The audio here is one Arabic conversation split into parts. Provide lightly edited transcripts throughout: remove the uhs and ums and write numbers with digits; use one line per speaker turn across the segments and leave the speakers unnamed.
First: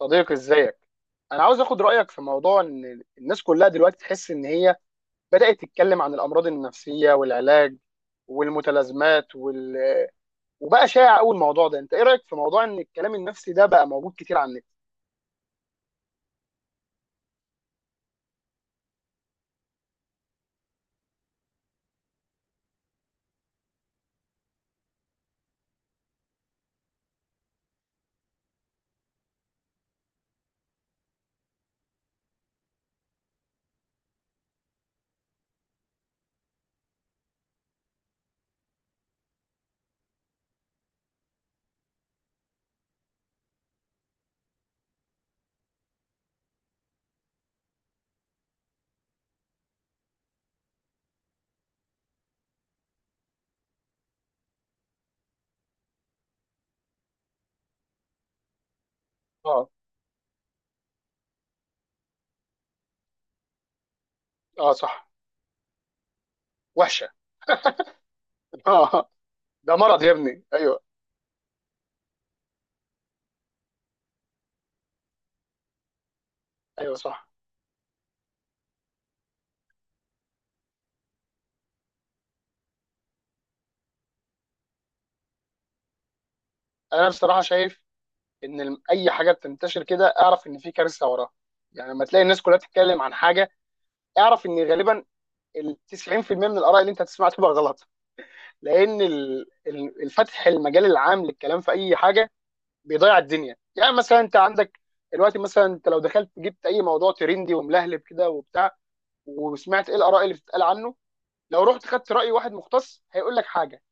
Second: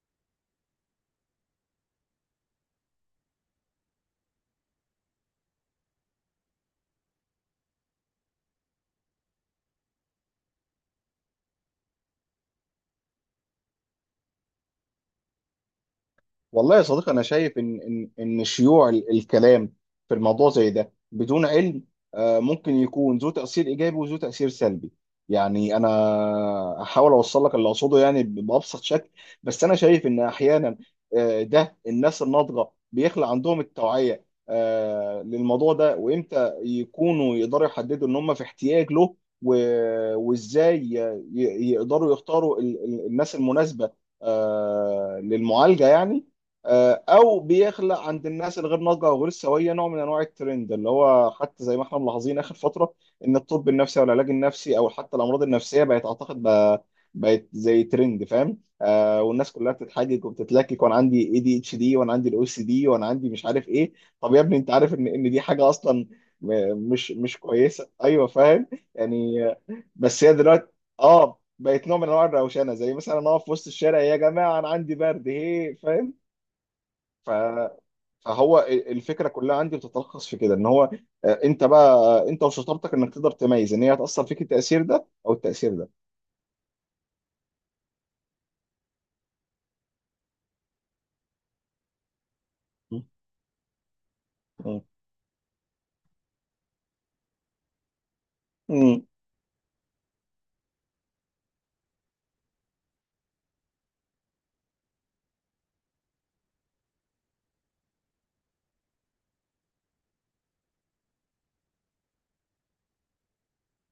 صديقي، ازيك؟ انا عاوز اخد رايك في موضوع ان الناس كلها دلوقتي تحس ان هي بدات تتكلم عن الامراض النفسيه والعلاج والمتلازمات وبقى شائع قوي الموضوع ده. انت ايه رايك في موضوع ان الكلام النفسي ده بقى موجود كتير على النت؟
والله يا صديقي، انا شايف ان شيوع الكلام في الموضوع زي ده بدون علم. ممكن يكون ذو تاثير ايجابي وذو تاثير سلبي. يعني انا هحاول اوصل لك اللي اقصده، يعني بابسط شكل. بس انا شايف ان احيانا، ده الناس الناضجه بيخلق عندهم التوعيه للموضوع ده، وامتى يكونوا يقدروا يحددوا ان هم في احتياج له، وازاي يقدروا يختاروا الناس المناسبه للمعالجه، يعني. او بيخلق عند الناس الغير ناضجه او غير سويه نوع من انواع الترند، اللي هو حتى زي ما احنا ملاحظين اخر فتره، ان الطب النفسي او العلاج النفسي او حتى الامراض النفسيه بقت، اعتقد، بقى بقت زي ترند، فاهم؟ والناس
اه،
كلها بتتحجج وبتتلكك، وانا عندي ADHD، وانا عندي الOCD، وانا عندي مش عارف ايه. طب يا ابني، انت
اه،
عارف ان
صح.
دي حاجه اصلا
وحشه.
مش كويسه، ايوه فاهم.
اه.
يعني،
ده مرض يا
بس هي
ابني،
دلوقتي،
ايوه.
اه، بقت نوع من انواع الروشنه، زي مثلا انا اقف في وسط الشارع، يا جماعه انا عندي برد هي، فاهم.
ايوه، صح.
ف- فهو الفكره كلها عندي بتتلخص في كده، ان هو، انت بقى، انت وشطارتك انك تقدر تميز ان هي هتاثر فيك التاثير ده او التاثير ده.
انا بصراحه شايف ان اي حاجه بتنتشر كده اعرف ان في كارثه وراها. يعني لما تلاقي الناس كلها بتتكلم
م-
عن حاجه، اعرف ان
م-
غالبا ال 90% من الاراء اللي انت هتسمعها تبقى غلط، لان
م-
الفتح المجال العام للكلام في اي حاجه بيضيع الدنيا. يعني مثلا انت عندك دلوقتي، مثلا انت لو دخلت جبت اي موضوع ترندي وملهلب كده وبتاع، وسمعت ايه الاراء اللي بتتقال عنه، لو رحت خدت راي واحد مختص هيقول لك حاجه.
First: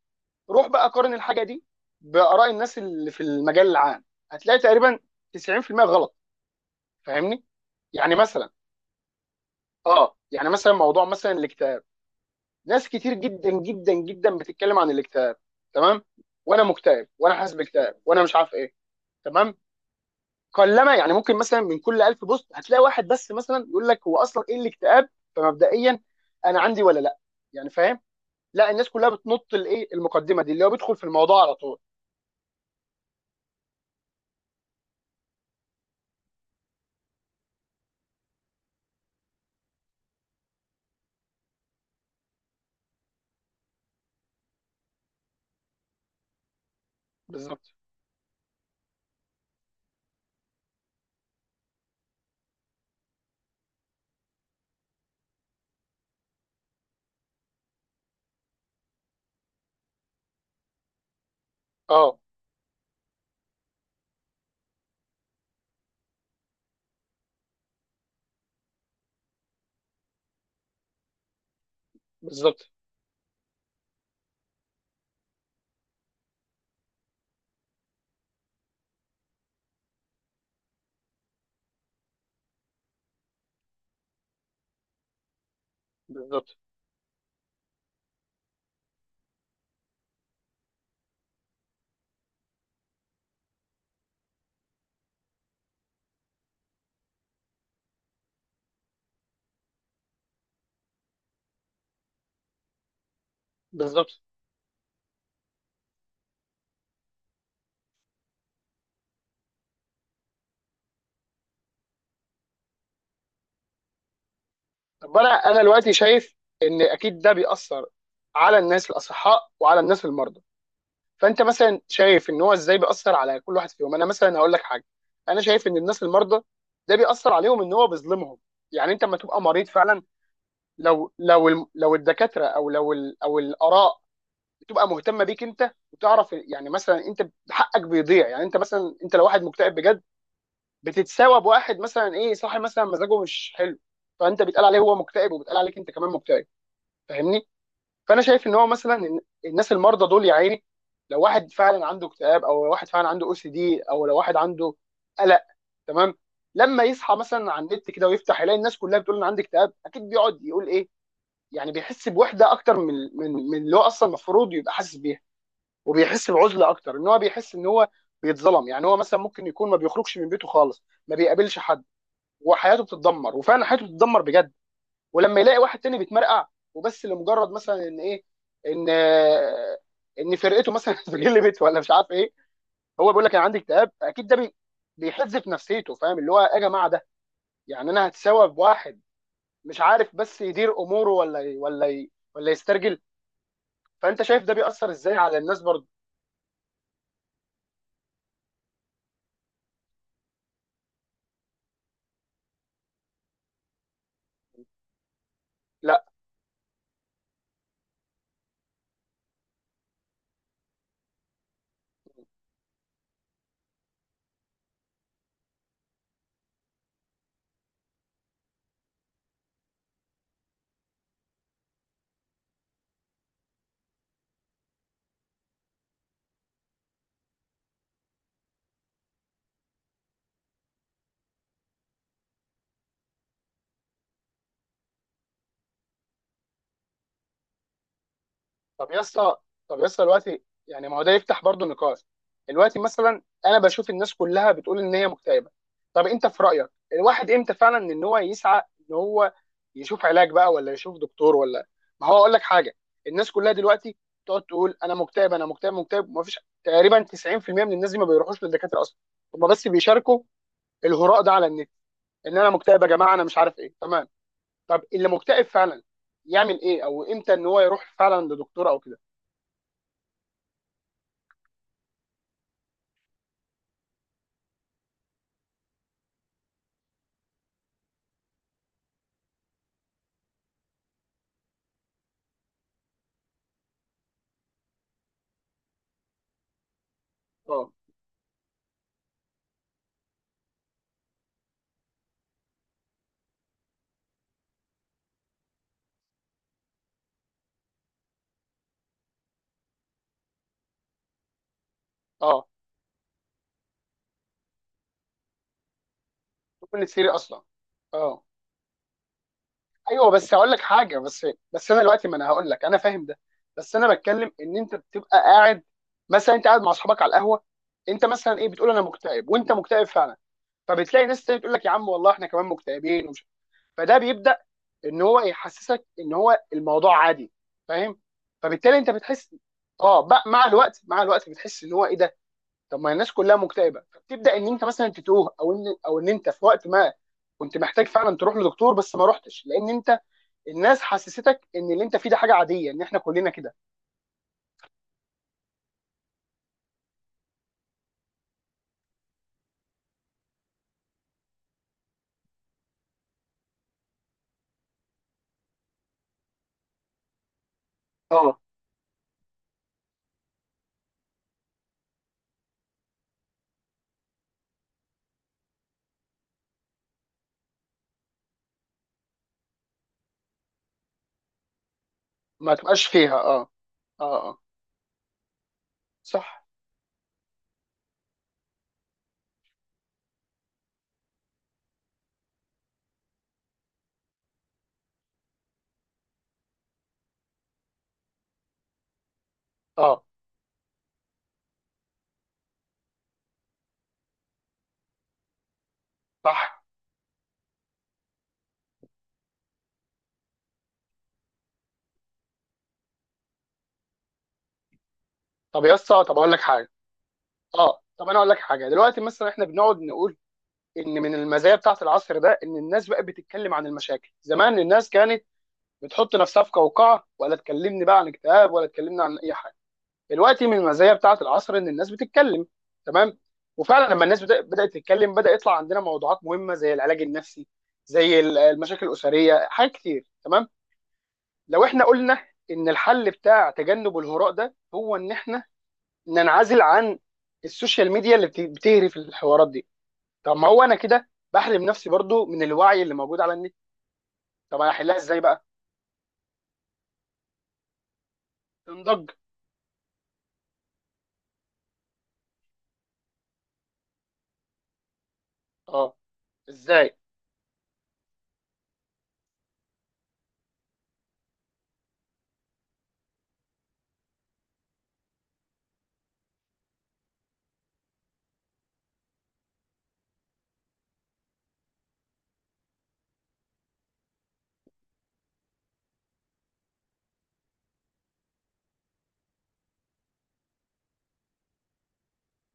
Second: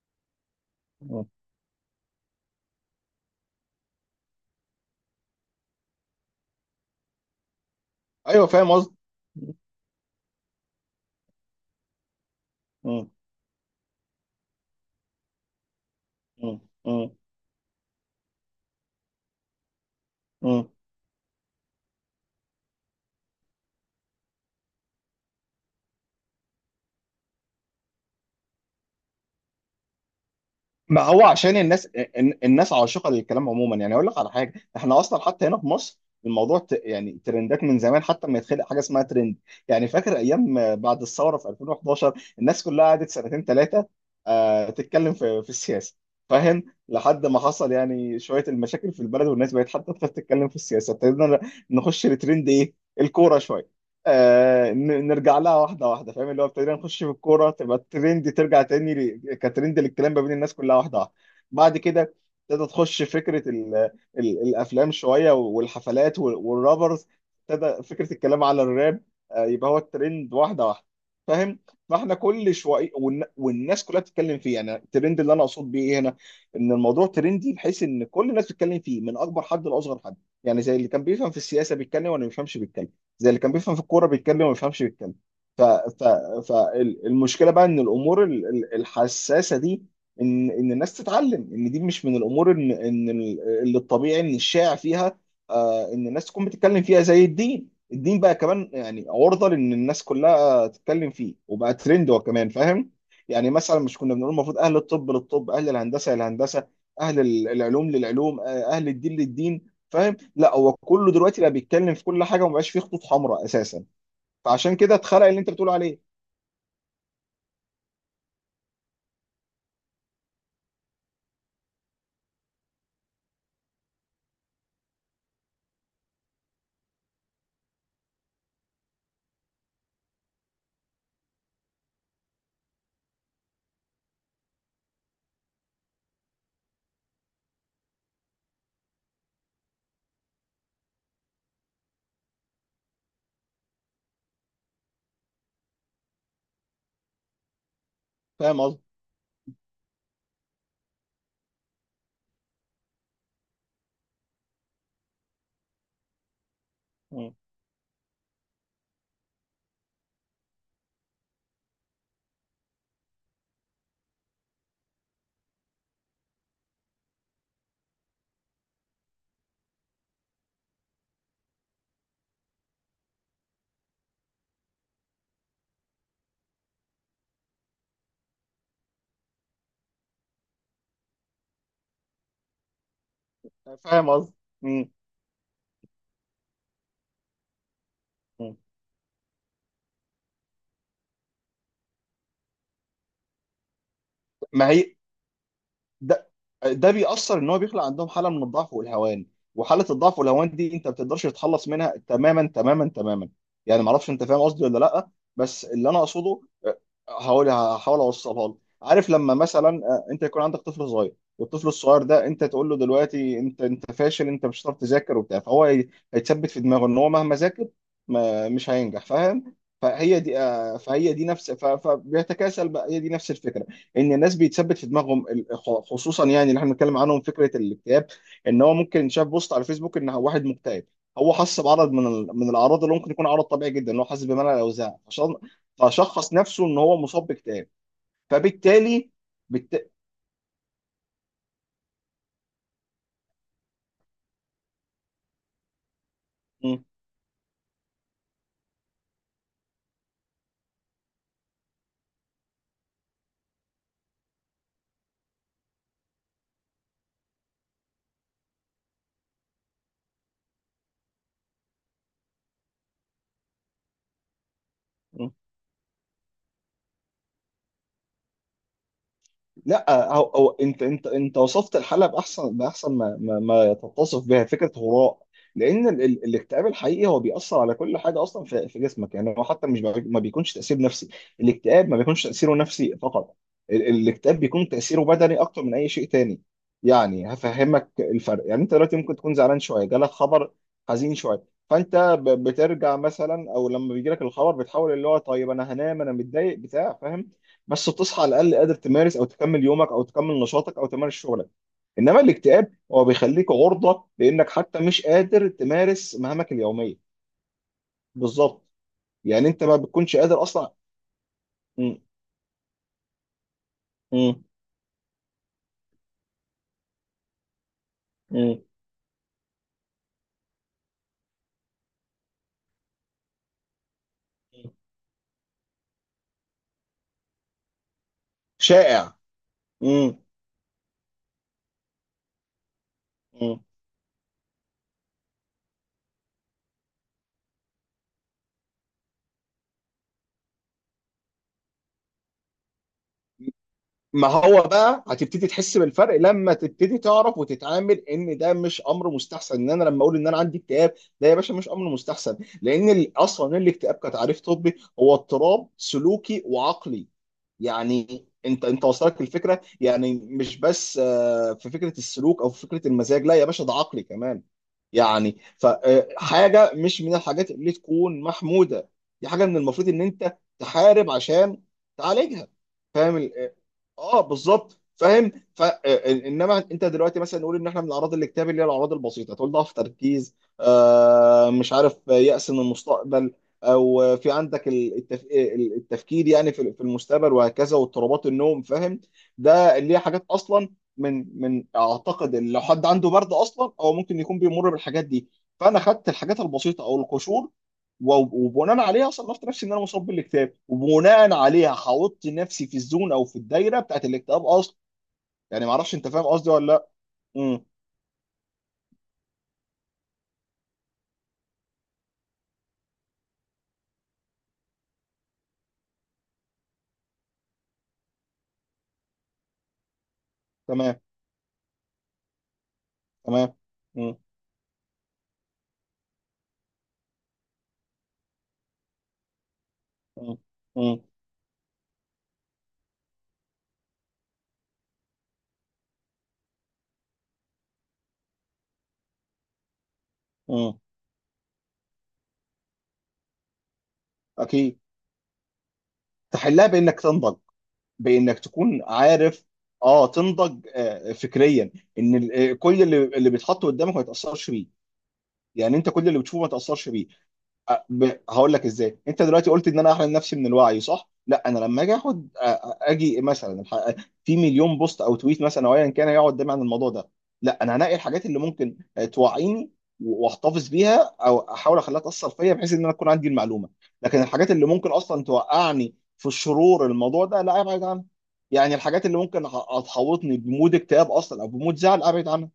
روح بقى قارن
م.
الحاجه دي باراء الناس اللي في المجال العام، هتلاقي تقريبا 90% غلط. فاهمني؟ يعني
ايوه
مثلا،
فاهم قصدي.
اه، يعني مثلا موضوع مثلا الاكتئاب. ناس
م-
كتير جدا جدا جدا بتتكلم عن الاكتئاب، تمام؟
م-
وانا مكتئب،
م-
وانا حاسس باكتئاب، وانا مش عارف ايه. تمام.
م-
قلما يعني ممكن مثلا من كل 1000 بوست هتلاقي واحد بس مثلا يقول لك هو اصلا ايه الاكتئاب. فمبدئيا انا عندي ولا لا؟ يعني، فاهم؟ لا، الناس كلها بتنط الايه المقدمه دي، اللي هو بيدخل
ما
في
هو
الموضوع على
عشان
طول.
الناس، الناس عاشقه للكلام عموما، يعني اقول لك على حاجه، احنا اصلا حتى هنا في مصر يعني ترندات من زمان، حتى ما يتخلق حاجه اسمها ترند. يعني فاكر ايام بعد الثوره في 2011، الناس كلها قعدت سنتين ثلاثه، تتكلم في السياسه، فاهم. لحد ما حصل
بالظبط.
يعني شويه المشاكل في البلد، والناس بقت حتى تخاف تتكلم في السياسه، ابتدينا نخش لترند ايه؟ الكوره شويه. نرجع لها واحده واحده، فاهم. اللي هو ابتدينا نخش في الكوره، تبقى الترند ترجع تاني كترند للكلام ما بين الناس كلها، واحده واحده. بعد كده
اه،
ابتدى تخش فكره ال ال الافلام شويه والحفلات والرابرز. ابتدى فكره الكلام على الراب. يبقى هو الترند واحده واحده، فاهم. فاحنا كل
بالظبط.
شويه والناس كلها بتتكلم فيه. يعني الترند اللي انا اقصد بيه ايه هنا؟ ان الموضوع ترندي بحيث ان كل الناس بتتكلم فيه من اكبر حد لاصغر حد. يعني زي اللي كان بيفهم في السياسه بيتكلم واللي ما بيفهمش بيتكلم، زي اللي كان بيفهم في الكوره بيتكلم وما بيفهمش بيتكلم. ف... ف...
بالظبط.
فالمشكله بقى ان الامور الحساسه دي، ان الناس تتعلم ان دي مش من الامور، ان اللي الطبيعي ان الشائع فيها ان الناس تكون بتتكلم فيها، زي الدين. الدين بقى كمان يعني عرضه لان الناس كلها تتكلم فيه، وبقى ترند هو كمان، فاهم. يعني مثلا مش كنا
بالظبط.
بنقول المفروض اهل الطب للطب، اهل الهندسه للهندسه، اهل العلوم للعلوم، اهل الدين للدين، فاهم. لا، هو كله دلوقتي بقى بيتكلم في كل حاجه، ومبقاش فيه خطوط حمراء اساسا. فعشان كده
طب
اتخلق
انا
اللي انت
انا
بتقول
دلوقتي
عليه.
شايف ان اكيد ده بيأثر على الناس الاصحاء وعلى الناس المرضى. فانت مثلا شايف ان هو ازاي بيأثر على كل واحد فيهم؟ انا مثلا هقول لك حاجه. انا شايف ان الناس المرضى، ده بيأثر عليهم ان هو بيظلمهم. يعني انت لما تبقى مريض فعلا، لو الدكاتره او لو ال- او الاراء بتبقى مهتمه بيك انت وتعرف، يعني مثلا انت حقك بيضيع، يعني انت مثلا، انت لو واحد مكتئب بجد بتتساوى بواحد مثلا ايه، صاحي مثلا مزاجه مش حلو. فانت بيتقال عليه هو مكتئب، وبيتقال عليك انت كمان مكتئب. فاهمني؟ فانا شايف ان
فاهم
هو
قصدي؟
مثلا الناس المرضى دول، يا عيني، لو واحد فعلا عنده اكتئاب، او لو واحد فعلا عنده OCD، او لو واحد عنده قلق. تمام. لما يصحى
مم.
مثلا على النت كده ويفتح يلاقي الناس كلها بتقول انا عندي اكتئاب، اكيد بيقعد يقول ايه. يعني بيحس بوحده اكتر من اللي هو اصلا المفروض يبقى حاسس بيها، وبيحس بعزله اكتر ان هو بيحس ان هو بيتظلم. يعني هو مثلا ممكن يكون ما بيخرجش من بيته خالص، ما بيقابلش حد، وحياته بتتدمر، وفعلا حياته بتتدمر بجد. ولما يلاقي واحد تاني بيتمرقع، وبس لمجرد مثلا ان ايه ان آه، ان فرقته مثلا اتغلبت ولا مش عارف ايه، هو بيقول لك انا عندي اكتئاب.
فاهم
اكيد
قصدي؟
ده
مم.
بيحز في نفسيته. فاهم؟ اللي هو يا جماعه ده، يعني انا هتساوى
مم.
بواحد مش عارف بس يدير اموره، ولا يسترجل. فانت شايف ده
ما هي،
بيأثر ازاي على الناس برضه؟
ده ده بيأثر ان هو بيخلق عندهم حاله من الضعف والهوان، وحاله الضعف والهوان دي انت ما بتقدرش تتخلص منها تماما تماما تماما. يعني ما اعرفش انت فاهم قصدي ولا لا. بس اللي انا
لا.
اقصده، آه، هقول هحاول اوصلها لك. عارف لما مثلا انت يكون عندك طفل صغير، والطفل الصغير ده انت تقول له دلوقتي انت فاشل، انت مش هتعرف تذاكر وبتاع، فهو هيتثبت في دماغه ان هو مهما ذاكر ما مش هينجح، فاهم. فهي دي، فهي دي نفس، فبيتكاسل بقى، هي دي نفس الفكره. ان الناس بيتثبت في دماغهم، خصوصا يعني اللي احنا بنتكلم عنهم فكره الاكتئاب. ان هو ممكن شاف بوست على فيسبوك ان واحد مكتئب، هو حس بعرض من من الاعراض اللي ممكن يكون عرض طبيعي جدا، ان هو حاسس بملل او زهق. فشخص نفسه ان هو مصاب باكتئاب،
طب يا
فبالتالي
اسطى، طب يا
بالت...
اسطى، دلوقتي يعني ما هو ده يفتح برضه نقاش. دلوقتي مثلا انا بشوف الناس كلها بتقول ان هي مكتئبه. طب انت في رايك الواحد امتى فعلا ان هو يسعى ان هو يشوف علاج بقى، ولا يشوف دكتور، ولا؟ ما هو اقول لك حاجه. الناس كلها دلوقتي تقعد تقول انا مكتئب، انا مكتئب، مكتئب، ما فيش تقريبا 90% من الناس دي ما بيروحوش للدكاتره اصلا. هم بس بيشاركوا الهراء ده على النت: ان انا مكتئب يا جماعه، انا مش عارف ايه. تمام. طب اللي مكتئب فعلا يعمل ايه، او امتى ان هو يروح فعلا لدكتور او كده؟
لا هو، انت وصفت الحاله باحسن ما ما تتصف بها فكره هراء. لان ال ال الاكتئاب الحقيقي هو بيأثر على كل حاجه اصلا في جسمك. يعني هو حتى مش بي- ما بيكونش تأثير نفسي. الاكتئاب ما بيكونش تأثيره نفسي فقط، الاكتئاب بيكون تأثيره بدني اكتر من اي شيء تاني. يعني
آه.
هفهمك الفرق. يعني انت دلوقتي ممكن تكون زعلان شويه، جالك خبر حزين شويه، فانت بترجع مثلا، او لما بيجيلك الخبر بتحاول اللي هو طيب انا هنام انا متضايق بتاع، فاهم. بس بتصحى على الاقل قادر تمارس او تكمل يومك، او تكمل نشاطك او تمارس شغلك. انما
اه،
الاكتئاب هو بيخليك عرضه لانك حتى مش قادر تمارس مهامك
توب
اليوميه.
الثيري اصلا. اه.
بالظبط. يعني انت ما
ايوه،
بتكونش
بس
قادر
هقول لك
اصلا.
حاجه بس. بس انا
م-
دلوقتي، ما انا هقول لك انا فاهم ده، بس انا بتكلم
م-
ان انت بتبقى قاعد، مثلا انت قاعد مع اصحابك على القهوه، انت مثلا ايه،
م-
بتقول انا مكتئب، وانت مكتئب فعلا، فبتلاقي ناس تانية تقول لك يا عم والله احنا كمان مكتئبين ومش، فده بيبدا ان هو يحسسك ان هو الموضوع عادي. فاهم؟ فبالتالي انت
شائع.
بتحس، اه،
م-
بقى مع الوقت، مع الوقت، بتحس ان هو ايه ده. طب ما الناس كلها
م-
مكتئبه، فبتبدا ان انت مثلا تتوه او ان انت في وقت ما كنت محتاج فعلا تروح لدكتور، بس ما رحتش لان انت الناس حسستك ان اللي انت فيه ده حاجه عاديه، ان احنا كلنا كده.
ما هو بقى هتبتدي تحس بالفرق لما تبتدي تعرف وتتعامل ان ده مش امر مستحسن، ان انا لما اقول ان انا عندي اكتئاب، ده يا باشا مش امر مستحسن. لان اصلا الاكتئاب كتعريف طبي هو اضطراب سلوكي وعقلي. يعني
اه،
انت وصلك الفكره، يعني مش بس في فكره السلوك او في فكره المزاج، لا يا باشا ده عقلي كمان. يعني فحاجة مش من الحاجات اللي تكون محمودة. دي حاجة من المفروض ان انت تحارب عشان تعالجها،
ما تبقاش فيها.
فاهم.
اه، اه، اه
بالظبط، فاهم ف آه،
صح،
انما انت دلوقتي مثلا نقول ان احنا من اعراض الاكتئاب اللي هي الاعراض البسيطه، تقول ضعف تركيز، مش عارف، يأس من المستقبل، او في عندك التفكير يعني في المستقبل وهكذا، واضطرابات النوم، فاهم. ده اللي هي
اه
حاجات اصلا من اعتقد ان لو حد عنده برد اصلا هو ممكن يكون بيمر بالحاجات دي. فانا خدت الحاجات
صح.
البسيطه او القشور، و- وبناء عليها صنفت نفسي ان انا مصاب بالاكتئاب، وبناء عليها حاطط نفسي في الزون او في الدايره بتاعت الاكتئاب اصلا.
طب
يعني ما
يا
اعرفش
اسطى،
انت
طب
فاهم
اقول لك
قصدي ولا
حاجه.
لا. امم
اه، طب انا اقول لك حاجه. دلوقتي مثلا احنا بنقعد نقول ان من المزايا بتاعه العصر ده ان الناس بقت بتتكلم عن المشاكل. زمان الناس كانت بتحط نفسها في قوقعه، ولا تكلمني بقى عن اكتئاب، ولا تكلمني عن اي حاجه. دلوقتي من المزايا
تمام.
بتاعه العصر ان الناس بتتكلم. تمام.
تمام.
وفعلا لما
امم
الناس بدات تتكلم بدا يطلع عندنا موضوعات مهمه زي العلاج النفسي، زي المشاكل الاسريه، حاجات كتير.
امم
تمام.
امم
لو احنا قلنا ان الحل بتاع تجنب الهراء ده هو ان احنا ننعزل عن السوشيال ميديا اللي بتهرف الحوارات دي، طب ما هو انا
امم
كده بحرم نفسي برضو من الوعي اللي موجود على النت. طب انا
اكيد.
احلها ازاي بقى؟
تحلها بانك تنضج، بانك تكون
تنضج؟
عارف. اه، تنضج فكريا، ان كل اللي بيتحط قدامك ما يتاثرش بيه، يعني انت
اه،
كل اللي بتشوفه ما تاثرش
ازاي؟
بيه. هقول لك ازاي. انت دلوقتي قلت ان انا احرم نفسي من الوعي، صح؟ لا، انا لما اجي اخد اجي مثلا في مليون بوست او تويت مثلا او ايا كان يقعد دايما عن الموضوع ده، لا انا هنقي الحاجات اللي ممكن توعيني واحتفظ بيها، او احاول اخليها تاثر فيا بحيث ان انا اكون عندي المعلومه. لكن الحاجات اللي ممكن اصلا توقعني في الشرور، الموضوع ده لا ابعد عنها. يعني الحاجات اللي ممكن تحوطني بمود اكتئاب اصلا، او بمود زعل، ابعد عنها.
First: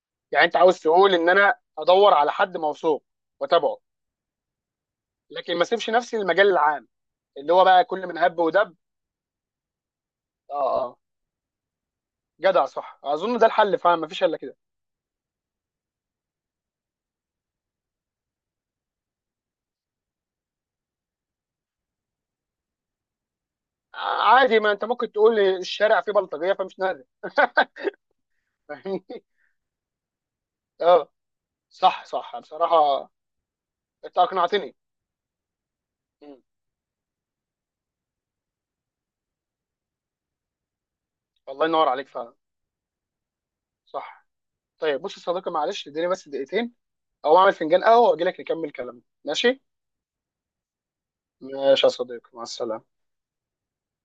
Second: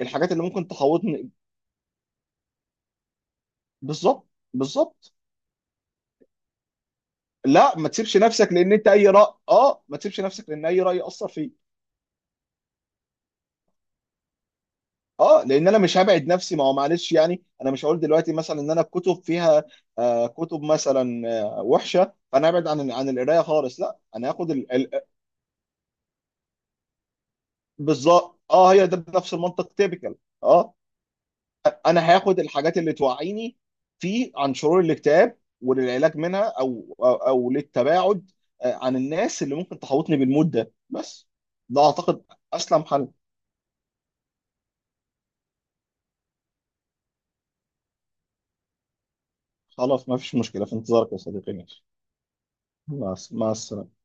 الحاجات اللي
يعني انت
ممكن
عاوز تقول ان
تحوطني.
انا ادور على حد موثوق واتابعه،
بالظبط. بالظبط.
لكن ما اسيبش نفسي للمجال العام اللي هو
لا
بقى
ما
كل
تسيبش
من هب
نفسك لان
ودب؟
انت اي راي، ما تسيبش نفسك
اه،
لان اي
اه،
راي ياثر فيك.
جدع. صح. اظن ده الحل فعلا، ما فيش الا كده.
اه لان انا مش هبعد نفسي، ما هو معلش يعني انا مش هقول دلوقتي مثلا ان انا الكتب فيها كتب مثلا وحشه، فانا ابعد عن القرايه خالص، لا انا هاخد
عادي، ما انت ممكن تقول لي الشارع فيه بلطجيه فمش نادر.
بالظبط. اه، هي
فاهمني؟
ده نفس المنطق تيبيكال. اه،
اه،
انا
صح، صح
هاخد الحاجات اللي
بصراحه.
توعيني
انت
في عن
اقنعتني.
شرور الاكتئاب وللعلاج منها،
مم.
أو للتباعد عن الناس اللي ممكن تحوطني بالمود ده بس.
الله
ده
ينور عليك
اعتقد
فعلا.
اسلم حل.
صح. طيب، بص يا صديقي، معلش اديني بس دقيقتين او اعمل فنجان قهوه واجي لك نكمل كلامنا، ماشي؟
خلاص ما فيش مشكلة. في انتظارك يا صديقي، ماشي.
ماشي يا صديقي، مع السلامه.
مع السلامة.